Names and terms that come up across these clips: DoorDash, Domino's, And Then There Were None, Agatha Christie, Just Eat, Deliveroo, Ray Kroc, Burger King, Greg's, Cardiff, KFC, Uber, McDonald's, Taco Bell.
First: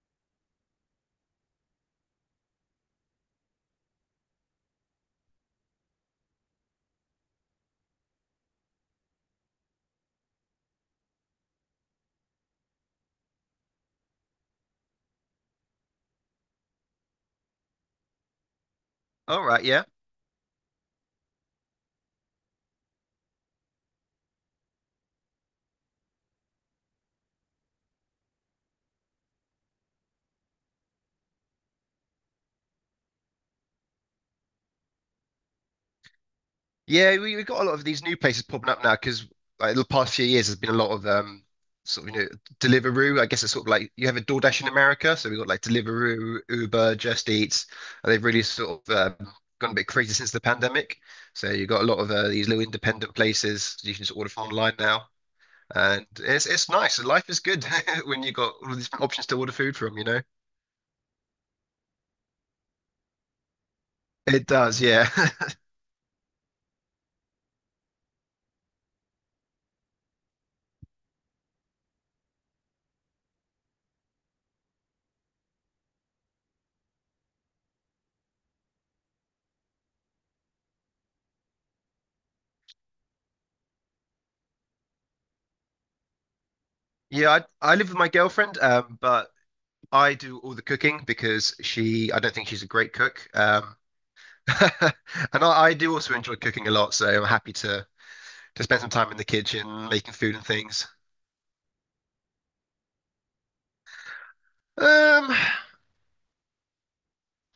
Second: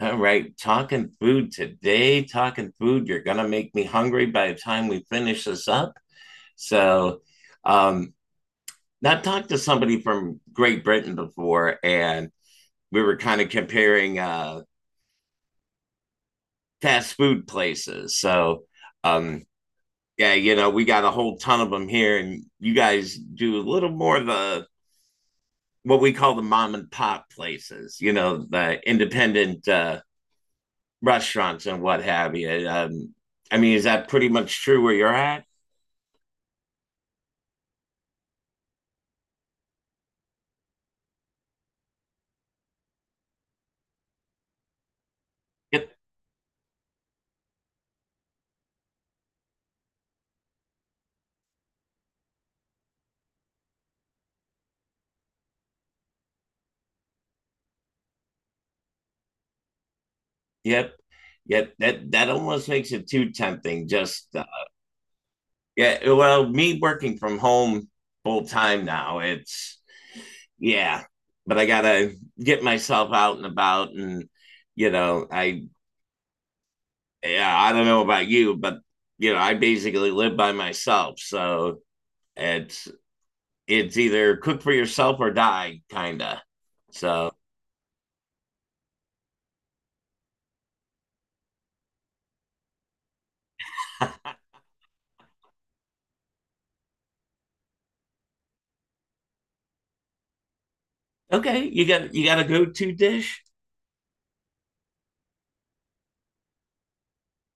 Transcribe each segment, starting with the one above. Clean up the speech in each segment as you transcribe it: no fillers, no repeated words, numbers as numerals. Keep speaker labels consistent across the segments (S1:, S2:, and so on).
S1: All right, talking food today, talking food. You're gonna make me hungry by the time we finish this up. So, um, I talked to somebody from Great Britain before, and we were kind of comparing fast food places. So, um,
S2: All right, yeah.
S1: yeah, you know, we got a whole ton of them here, and you guys do a little more of the what we call the mom and pop places. You know, the independent restaurants and what have you. I mean, is that pretty much true where you're at?
S2: Yeah, we've got a lot of these new places popping up now because like, the past few years there's been a lot of sort of Deliveroo. I guess it's sort of like you have a DoorDash in America, so we've got like
S1: Yep,
S2: Deliveroo, Uber, Just Eat, and they've really sort of gone a bit crazy since the pandemic. So you've got a lot of these little independent places you can just order from online now, and it's nice. Life is good when you've got all these options to order food from.
S1: yep, yep. That almost makes it too tempting. Just
S2: It does, yeah.
S1: yeah. Well, me working from home full time now, it's yeah. But I gotta get myself out and about, and you know, I yeah, I don't know about you, but you know, I basically live by myself, so it's it's either cook for yourself or die, kinda.
S2: Yeah,
S1: So
S2: I live with my girlfriend, but I do all the cooking because she, I don't think she's a great cook. And I do also enjoy cooking a lot, so I'm happy to spend some time in the kitchen making food and things.
S1: okay, you got a go-to dish?
S2: I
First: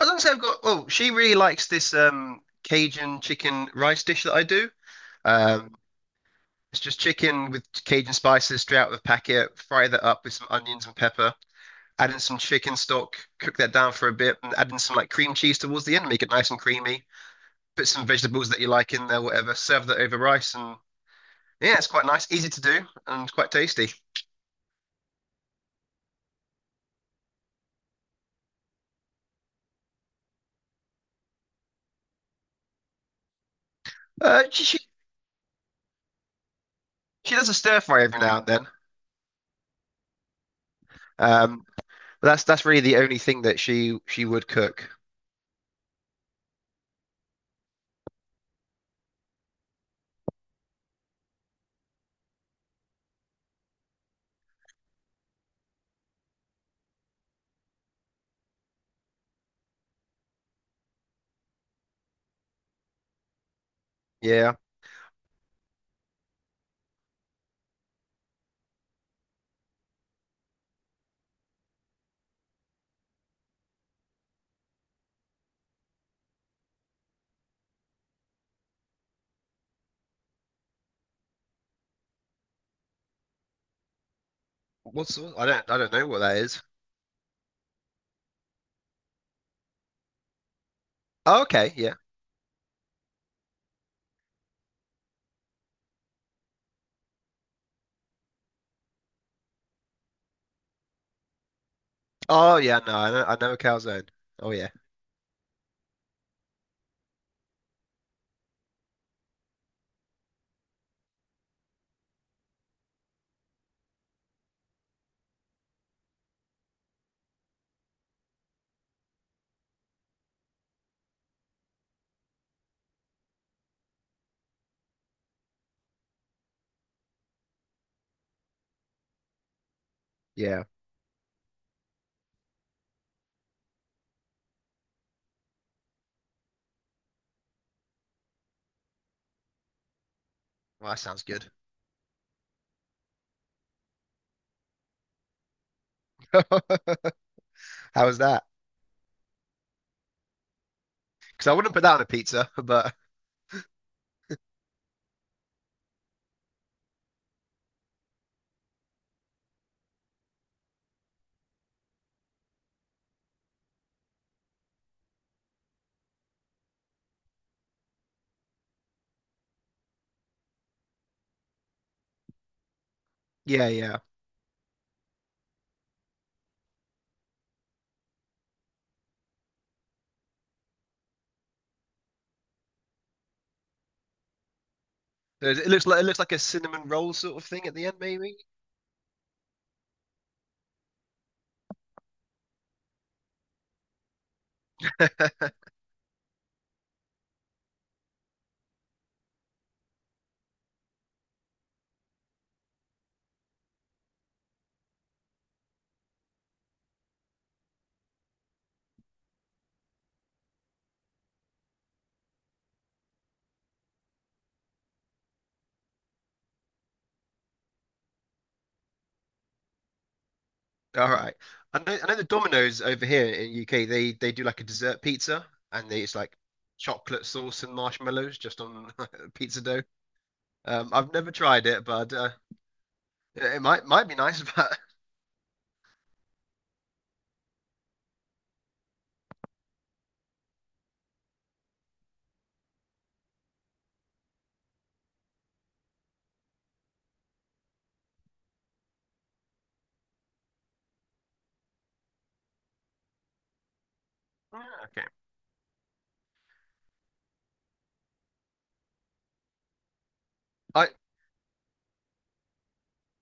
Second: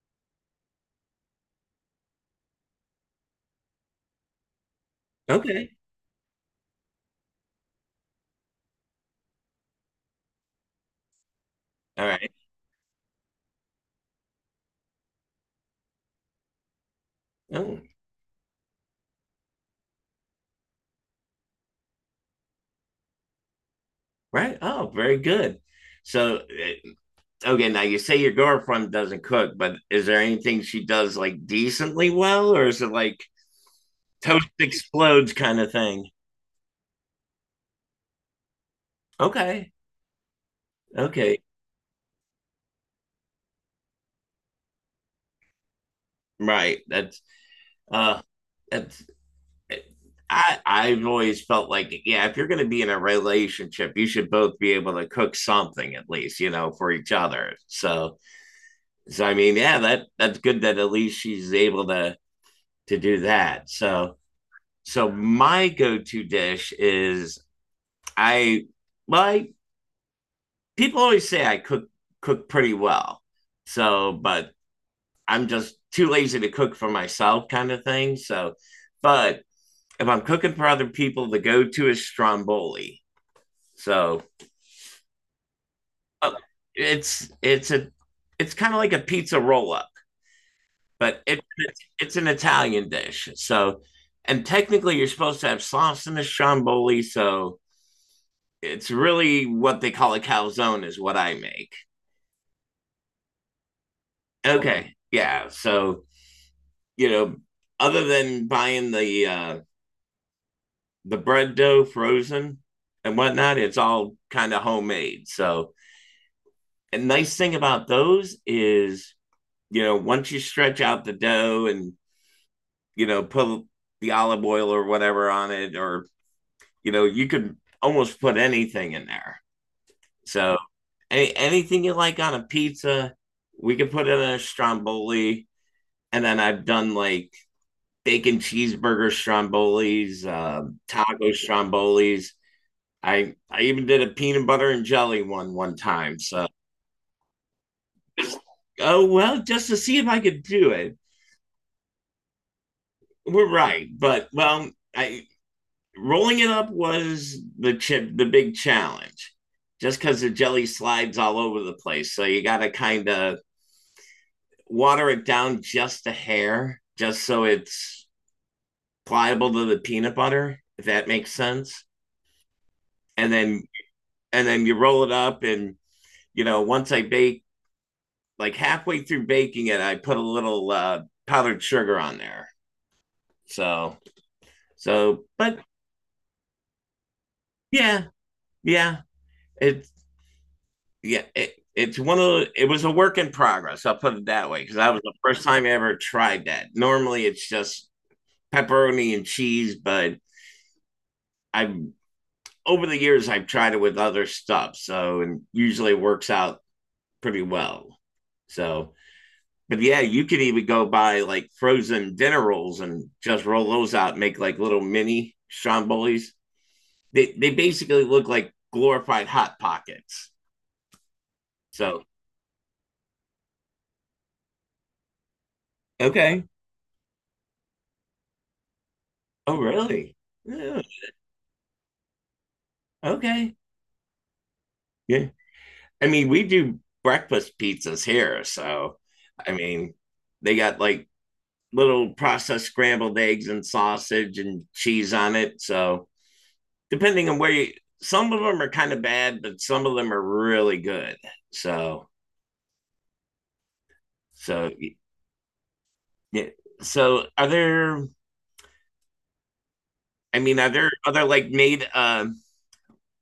S2: don't say I've got. Oh, she really likes this Cajun chicken rice dish that I do.
S1: Okay.
S2: Um, it's just chicken with Cajun spices straight out of the packet. Fry that up with some onions and pepper.
S1: All
S2: Add in
S1: right.
S2: some chicken stock. Cook that down for a bit, and add in some like cream cheese towards the end. Make it nice and creamy.
S1: Oh,
S2: Put some vegetables that you like in there, whatever. Serve that over rice, and yeah, it's quite nice, easy to do, and quite tasty.
S1: right. Oh, very good. So, okay, now you say your girlfriend doesn't cook, but is there anything she does like decently well, or is it like
S2: Uh,
S1: toast
S2: she she,
S1: explodes kind of thing?
S2: she does a stir fry every now and then.
S1: Okay. Okay.
S2: Um, but that's really the only thing that she would cook.
S1: Right. Uh that's eh, I've always felt like yeah, if you're going to be in a relationship, you should both be able to cook something at least, you know, for each other. So, so I mean, yeah, that's good that at least she's able to do that. So
S2: Yeah.
S1: so my go-to dish is I well, people always say I cook pretty well. So, but I'm just too lazy to cook for myself, kind of thing. So, but if I'm cooking for other people, the go-to is stromboli. So
S2: What's I don't know what
S1: uh,
S2: that is.
S1: it's it's a it's kind of like a pizza roll-up. But it,
S2: Oh, okay,
S1: it's,
S2: yeah.
S1: it's an Italian dish. So, and technically, you're supposed to have sauce in the stromboli. So, it's really what they call a calzone, is what I make.
S2: Oh yeah, no, I know a calzone. Oh yeah,
S1: Okay. Yeah. So, you know, other than buying the bread dough frozen and whatnot, it's all kind of homemade. So, a nice thing about those is, you know, once you stretch out the dough and, you know, put the olive oil or whatever on it or you know, you could almost put anything in there. So
S2: yeah.
S1: anything you like on a pizza, we could put in a stromboli. And then I've done like bacon cheeseburger strombolis,
S2: Well, that sounds
S1: taco
S2: good.
S1: strombolis. I even did a peanut butter and jelly one one time. So
S2: How was that?
S1: oh well, just to see if I could do it.
S2: Because I wouldn't put that on a pizza, but
S1: We're right, but well, I rolling it up was the big challenge just because the jelly slides all over the place so you got to kind of water it down just a hair just so it's pliable to the peanut butter, if that makes sense. And then
S2: yeah, yeah.
S1: you roll it up, and you know, once I bake, like halfway through baking it, I put a little powdered sugar on there. So but
S2: It looks like it looks like a cinnamon roll sort of thing at the end,
S1: yeah
S2: maybe.
S1: yeah it yeah, it's one of it was a work in progress. I'll put it that way because that was the first time I ever tried that. Normally, it's just pepperoni and cheese, but I've over the years I've tried it with other stuff, so and usually it works out pretty well. So, but yeah, you could even go buy like frozen dinner rolls and just roll those out, and make like little mini strombolis. They basically look like glorified hot pockets.
S2: All right.
S1: So
S2: I know the Domino's over here in UK, they do like a dessert pizza and they it's like
S1: okay,
S2: chocolate sauce and marshmallows just on
S1: oh
S2: pizza dough.
S1: really? Yeah,
S2: I've never tried it, but
S1: okay.
S2: it might be nice, but
S1: Yeah. I mean, we do breakfast pizzas here. So, I mean, they got like little processed scrambled eggs and sausage and cheese on it. So, depending on where you, some of them are kind of bad, but some of them are really good. So,
S2: yeah,
S1: so,
S2: okay.
S1: yeah. So, are there, I mean, are
S2: I
S1: there other like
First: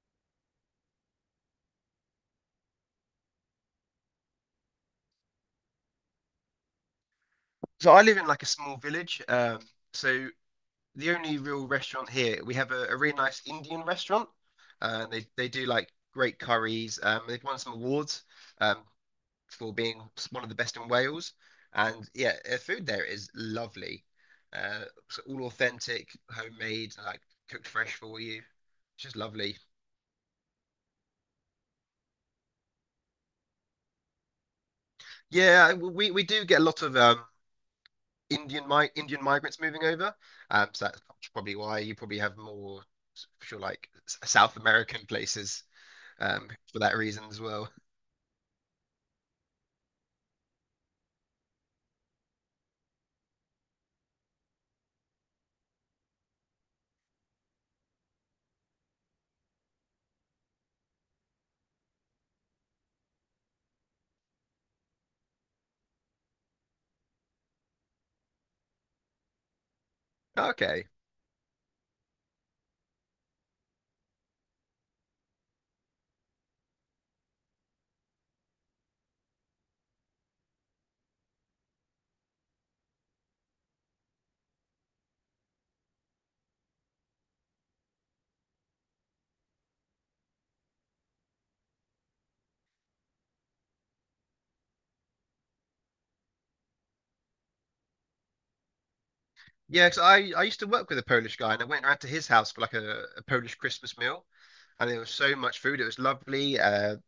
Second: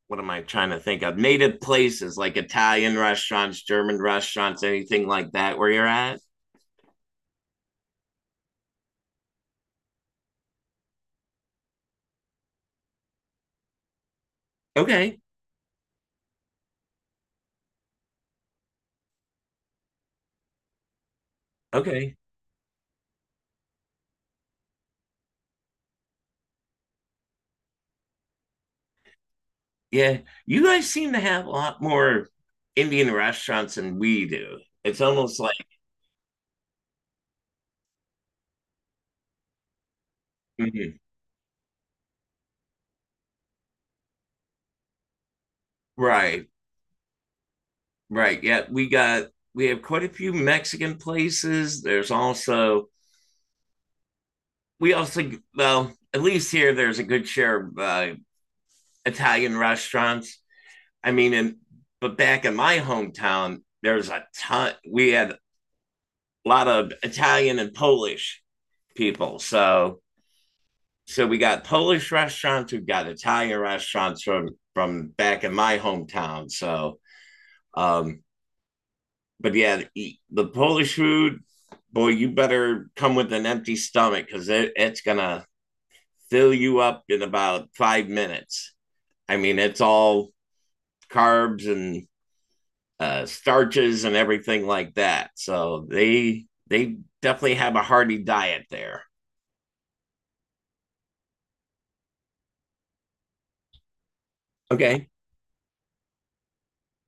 S1: what am I trying to think of? Native places like Italian restaurants, German restaurants, anything like that where you're at?
S2: so I live in like a small village. So the only real restaurant here, we have a really nice Indian restaurant.
S1: Okay.
S2: They do like great curries. They've won some awards. Um, for being one of the best in Wales. And
S1: Okay.
S2: yeah, the food there is lovely. So all authentic, homemade, like cooked fresh for you. It's just lovely.
S1: Yeah, you guys seem to have a lot more Indian restaurants than we do. It's almost like
S2: Yeah, we do get a lot of Indian migrants moving over. So
S1: mhm,
S2: that's probably why you probably have more sure like South American places
S1: right,
S2: for that reason as well.
S1: right. Yeah, we have quite a few Mexican places. There's also we also well, at least here there's a good share of Italian restaurants. I mean, and but back in my hometown, there's a ton. We had a lot of Italian and Polish people, so
S2: Okay.
S1: we got Polish restaurants, we've got Italian restaurants from back in my hometown. So, um, but yeah, the Polish food, boy, you better come with an empty stomach because it's gonna fill you up in about 5 minutes. I mean, it's all carbs and starches and everything like that. So they definitely have a hearty diet there.
S2: Yeah, because I used to work with a Polish guy and I went around to his house for like a Polish Christmas meal and there
S1: Okay.
S2: was so much food. It was lovely.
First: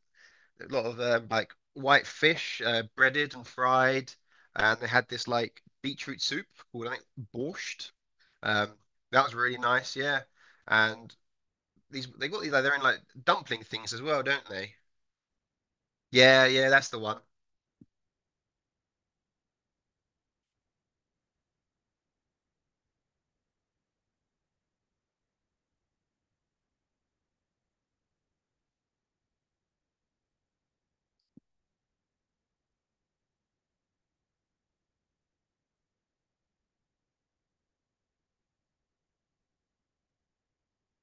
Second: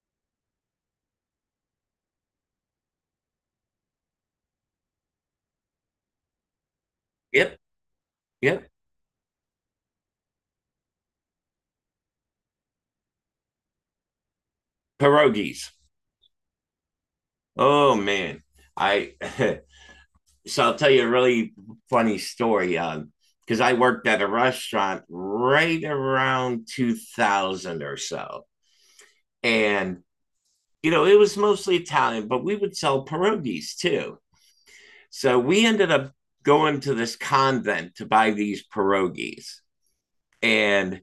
S2: A lot of like white fish, breaded and fried, and they had this like beetroot soup called I think
S1: Yep.
S2: borscht.
S1: Yep.
S2: Um, that was really nice, yeah. And these they got these like they're in like dumpling things as well, don't they?
S1: Pierogies.
S2: Yeah, yeah, that's the one.
S1: Oh man, I. So I'll tell you a really funny story. Because I worked at a restaurant right around 2000 or so, and you know it was mostly Italian, but we would sell pierogies too. So we ended up going to this convent to buy these pierogies, and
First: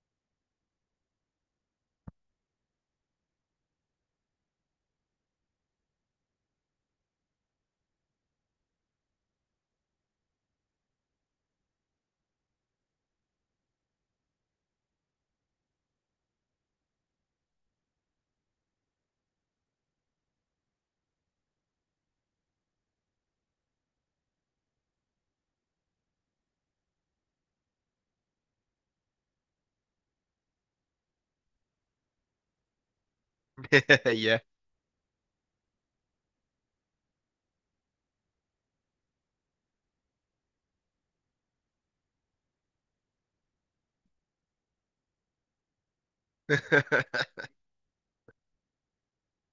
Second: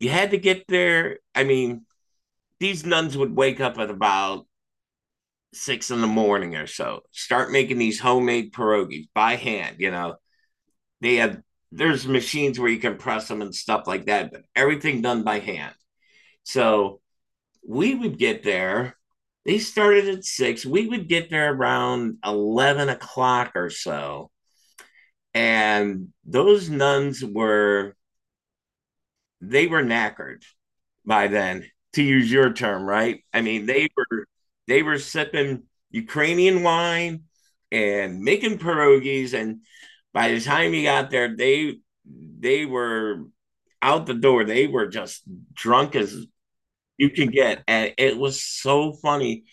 S1: you had to get there. I mean, these nuns would wake up at about 6 in the morning or so, start making these homemade pierogies by hand, you know. They have There's machines where you can press them and stuff like that, but everything done by hand. So we would get there. They started at 6. We would get there around 11 o'clock or so, and those nuns were knackered by then, to use your term, right? I mean, they were
S2: Yeah.
S1: they were sipping Ukrainian wine and making pierogies, and by the time you got there, they were out the door. They were just drunk as you can get, and it was so funny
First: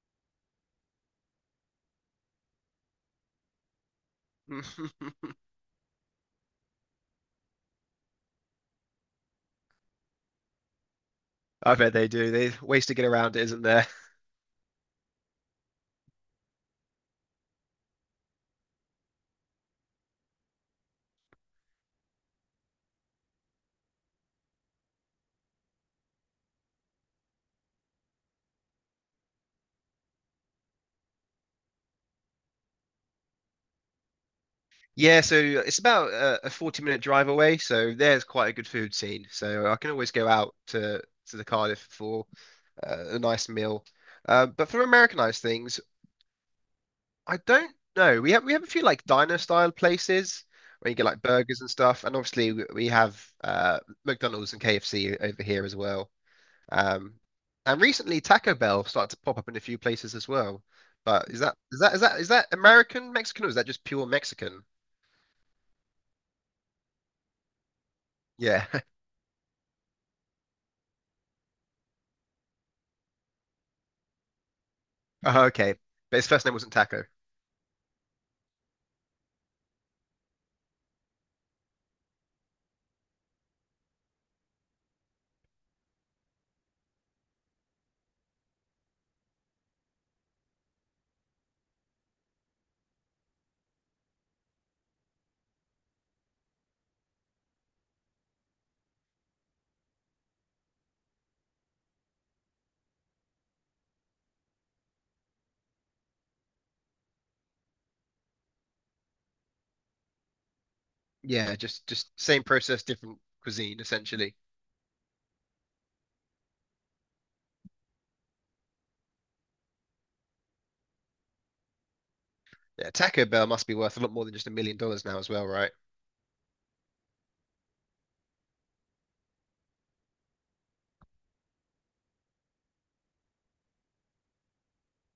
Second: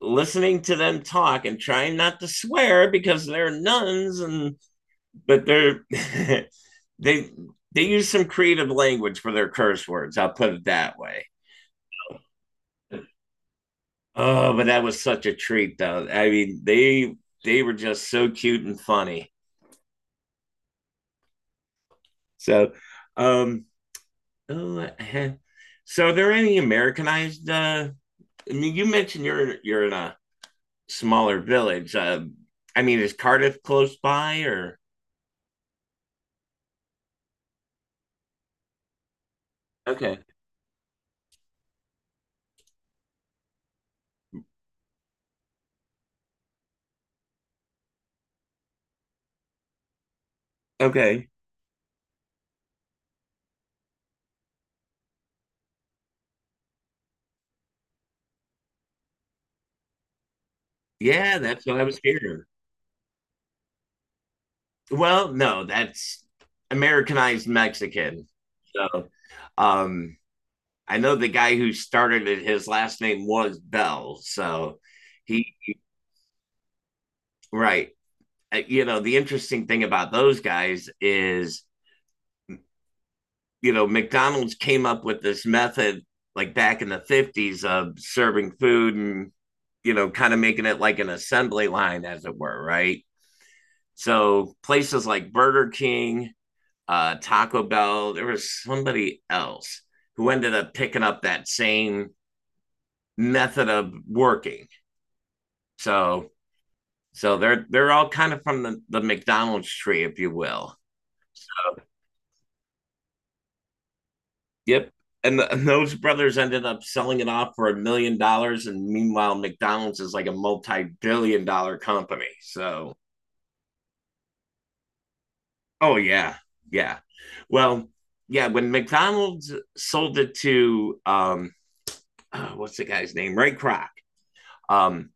S1: listening to them talk and trying not to swear because they're nuns and but they're they they use some creative language for their curse words. I'll put it that way.
S2: I bet they do. There's ways to get around it, isn't there?
S1: Oh, but that was such a treat, though. I mean, they were just so cute and funny. So, um, oh, so are there any Americanized? I mean, you mentioned you're in a smaller village. I mean, is Cardiff close by or?
S2: Yeah, so it's about a 40-minute drive away, so there's quite a good food scene. So I can always
S1: Okay.
S2: go out to the Cardiff for a nice meal. But for Americanized things, I don't know. We have a few like diner style places where you get like
S1: Okay.
S2: burgers and stuff, and obviously we have McDonald's and KFC over here as well. Um, and recently Taco Bell started to pop up in a few places as well. But
S1: Yeah, that's what I was
S2: is
S1: hearing.
S2: that American Mexican or is that just pure Mexican?
S1: Well, no, that's Americanized Mexican.
S2: Yeah.
S1: So um I know the guy who started it, his last name was Bell. So
S2: Oh,
S1: he
S2: okay. But his first name wasn't Taco.
S1: right. You know, the interesting thing about those guys is, you know, McDonald's came up with this method like back in the 50s of serving food and you know, kind of making it like an assembly line, as it were, right? So places like Burger King, Taco Bell. There was somebody else who ended up picking up that same method of working. So they're all kind of from the McDonald's tree, if you will.
S2: Yeah, just same process, different cuisine essentially.
S1: Yep. And those brothers ended up selling it off for $1 million, and meanwhile, McDonald's is like a multi-billion-dollar company.
S2: Yeah,
S1: So,
S2: Taco Bell must be worth a lot more than just $1 million now as well, right?
S1: oh yeah, yeah. Well, yeah. When McDonald's sold it to oh, what's the guy's name? Ray Kroc. Um,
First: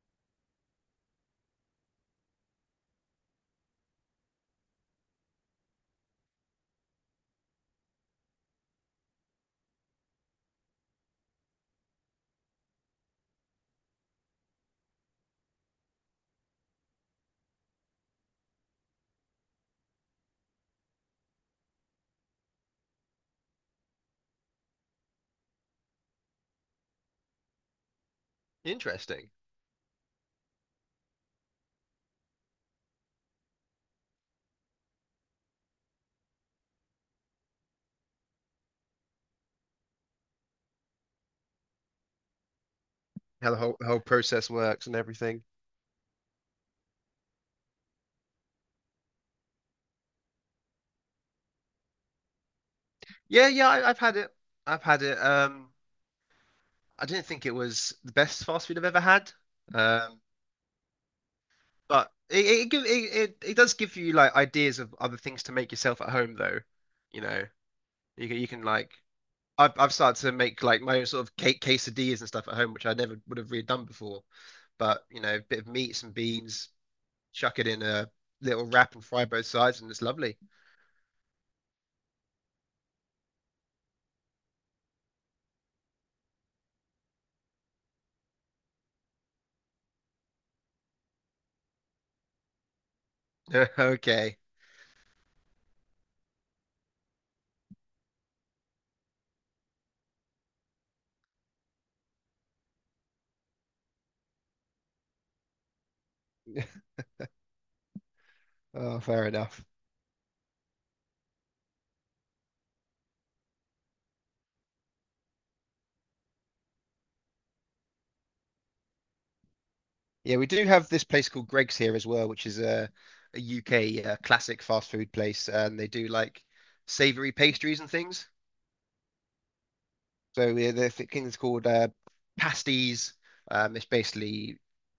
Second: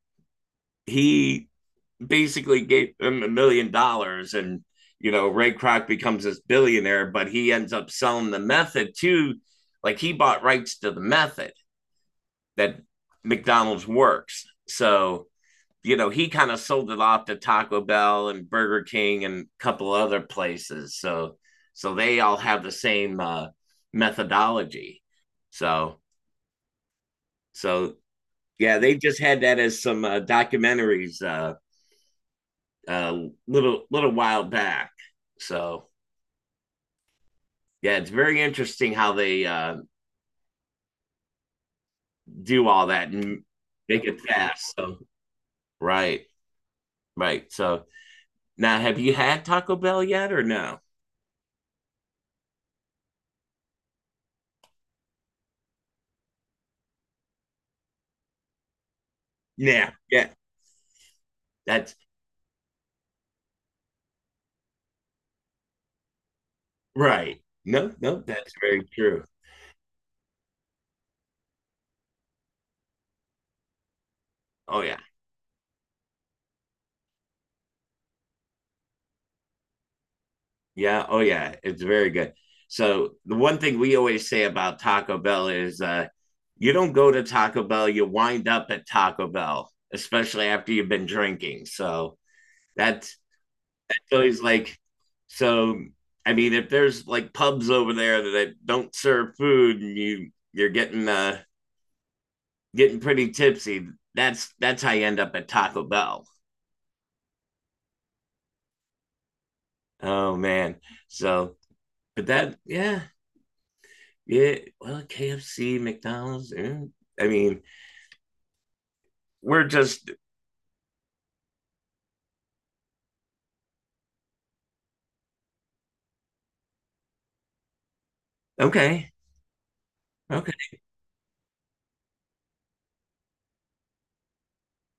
S1: he basically gave him $1 million, and you know, Ray Kroc becomes this billionaire, but he ends up selling the method too. Like he bought rights to the method that McDonald's works. So, you know, he kind of sold it off to Taco Bell and Burger King and a couple other places. So they all have the same methodology. So so yeah, they just
S2: Interesting.
S1: had that as some documentaries a little while back. So yeah, it's very interesting how they do all that and
S2: How the whole
S1: make it
S2: process
S1: fast.
S2: works and
S1: So
S2: everything.
S1: right, right. So now, have you had Taco Bell yet or no?
S2: Yeah, yeah, I've had it. I've had it. I didn't think it was the best fast food I've ever had.
S1: Yeah,
S2: Um,
S1: yeah. That's
S2: but it does give you like ideas of other things to make yourself at home though. You
S1: right.
S2: know,
S1: No, no,
S2: you
S1: that's
S2: can
S1: very
S2: like
S1: true.
S2: I've started to make like my own sort of cake quesadillas and stuff at home, which I never would have really done before.
S1: Oh yeah,
S2: But you know, a bit of meat, some beans, chuck it in a little wrap and fry both sides, and it's lovely.
S1: yeah. Oh yeah, it's very good. So the one thing we always say about Taco Bell is you don't go to Taco Bell, you wind up at Taco Bell, especially after you've been drinking. So that's so
S2: Okay.
S1: he's like, so I mean, if there's like pubs over there that don't serve food and you're getting getting pretty tipsy, that's how you end up at Taco Bell.
S2: Oh, fair enough.
S1: Oh man. So but that yeah, yeah. Well, KFC, McDonald's, eh, I mean, we're just
S2: Yeah, we do have this place called Greg's here as well, which is a UK classic fast food place, and they do like savory pastries and things.
S1: okay. Okay.
S2: So yeah, the thing is called pasties. It's basically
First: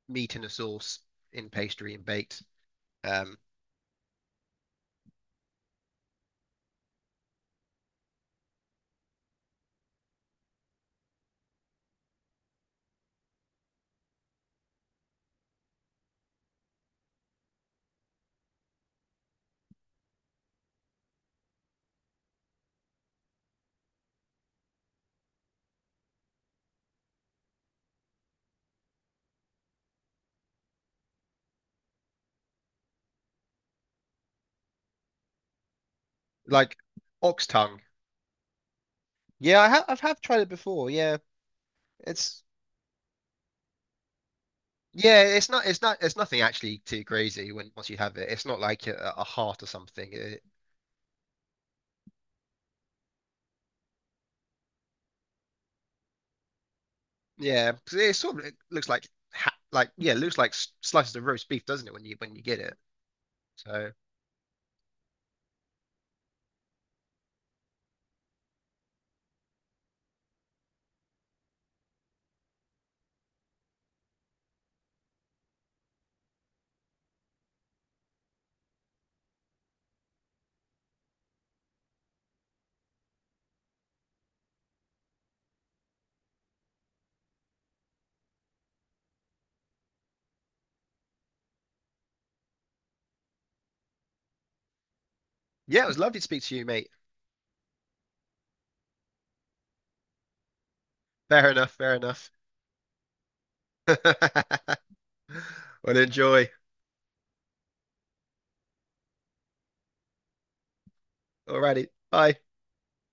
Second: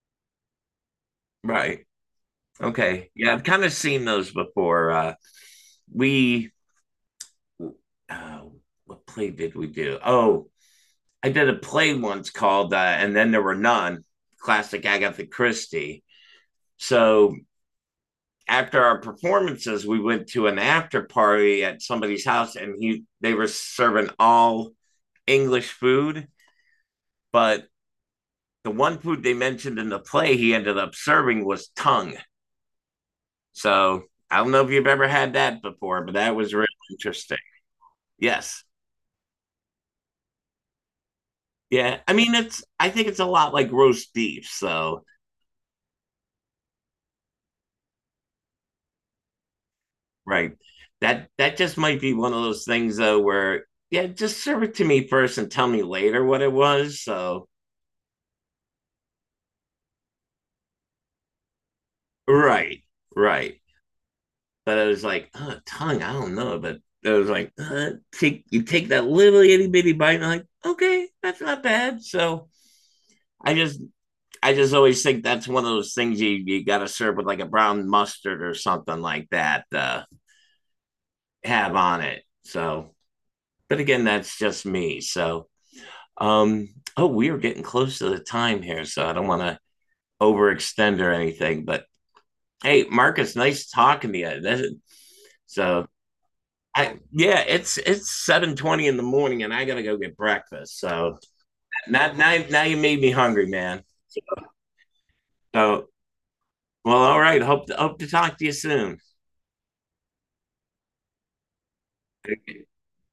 S2: meat in a sauce in
S1: Right.
S2: pastry and baked,
S1: Okay. Yeah,
S2: um,
S1: I've kind of seen those before. We uh what play did we do? Oh, I did a play once called And Then There Were None, classic Agatha Christie. So after our performances, we went to an after party at somebody's house, and he they were serving all English food, but the one food they mentioned in the play he ended up serving was tongue. So I don't know if you've ever had that before, but that was really
S2: like
S1: interesting.
S2: ox tongue.
S1: Yes.
S2: Yeah, I've have tried it before. Yeah,
S1: Yeah. I mean,
S2: it's
S1: I think it's a lot like roast beef. So
S2: yeah, it's nothing actually too crazy when once you have it. It's not like a heart or something.
S1: right. That just might be one of those things though where yeah, just serve it to me first and tell me later what it was. So
S2: Yeah, 'cause it sort of it looks like like yeah, it looks like slices of roast beef, doesn't it? When you get it.
S1: right, right.
S2: So
S1: But I was like, oh, tongue, I don't know. But I was like, take you take that little itty bitty bite, and I'm like, okay, that's not bad. So I just I just always think that's one of those things you gotta serve with like a brown mustard or something like that, have on it. So but again, that's just me. So Um, oh, we are getting close to the time here, so I don't want to overextend or anything. But hey, Marcus, nice talking to you. That's, it.
S2: yeah,
S1: So
S2: it was lovely to speak to you, mate.
S1: yeah, it's 7:20 in the morning, and I gotta go get breakfast. So
S2: Fair enough. Fair
S1: now
S2: enough.
S1: now you made me hungry, man. So
S2: Well, enjoy.
S1: well, all right. Hope to talk to you soon.
S2: Alrighty. Bye.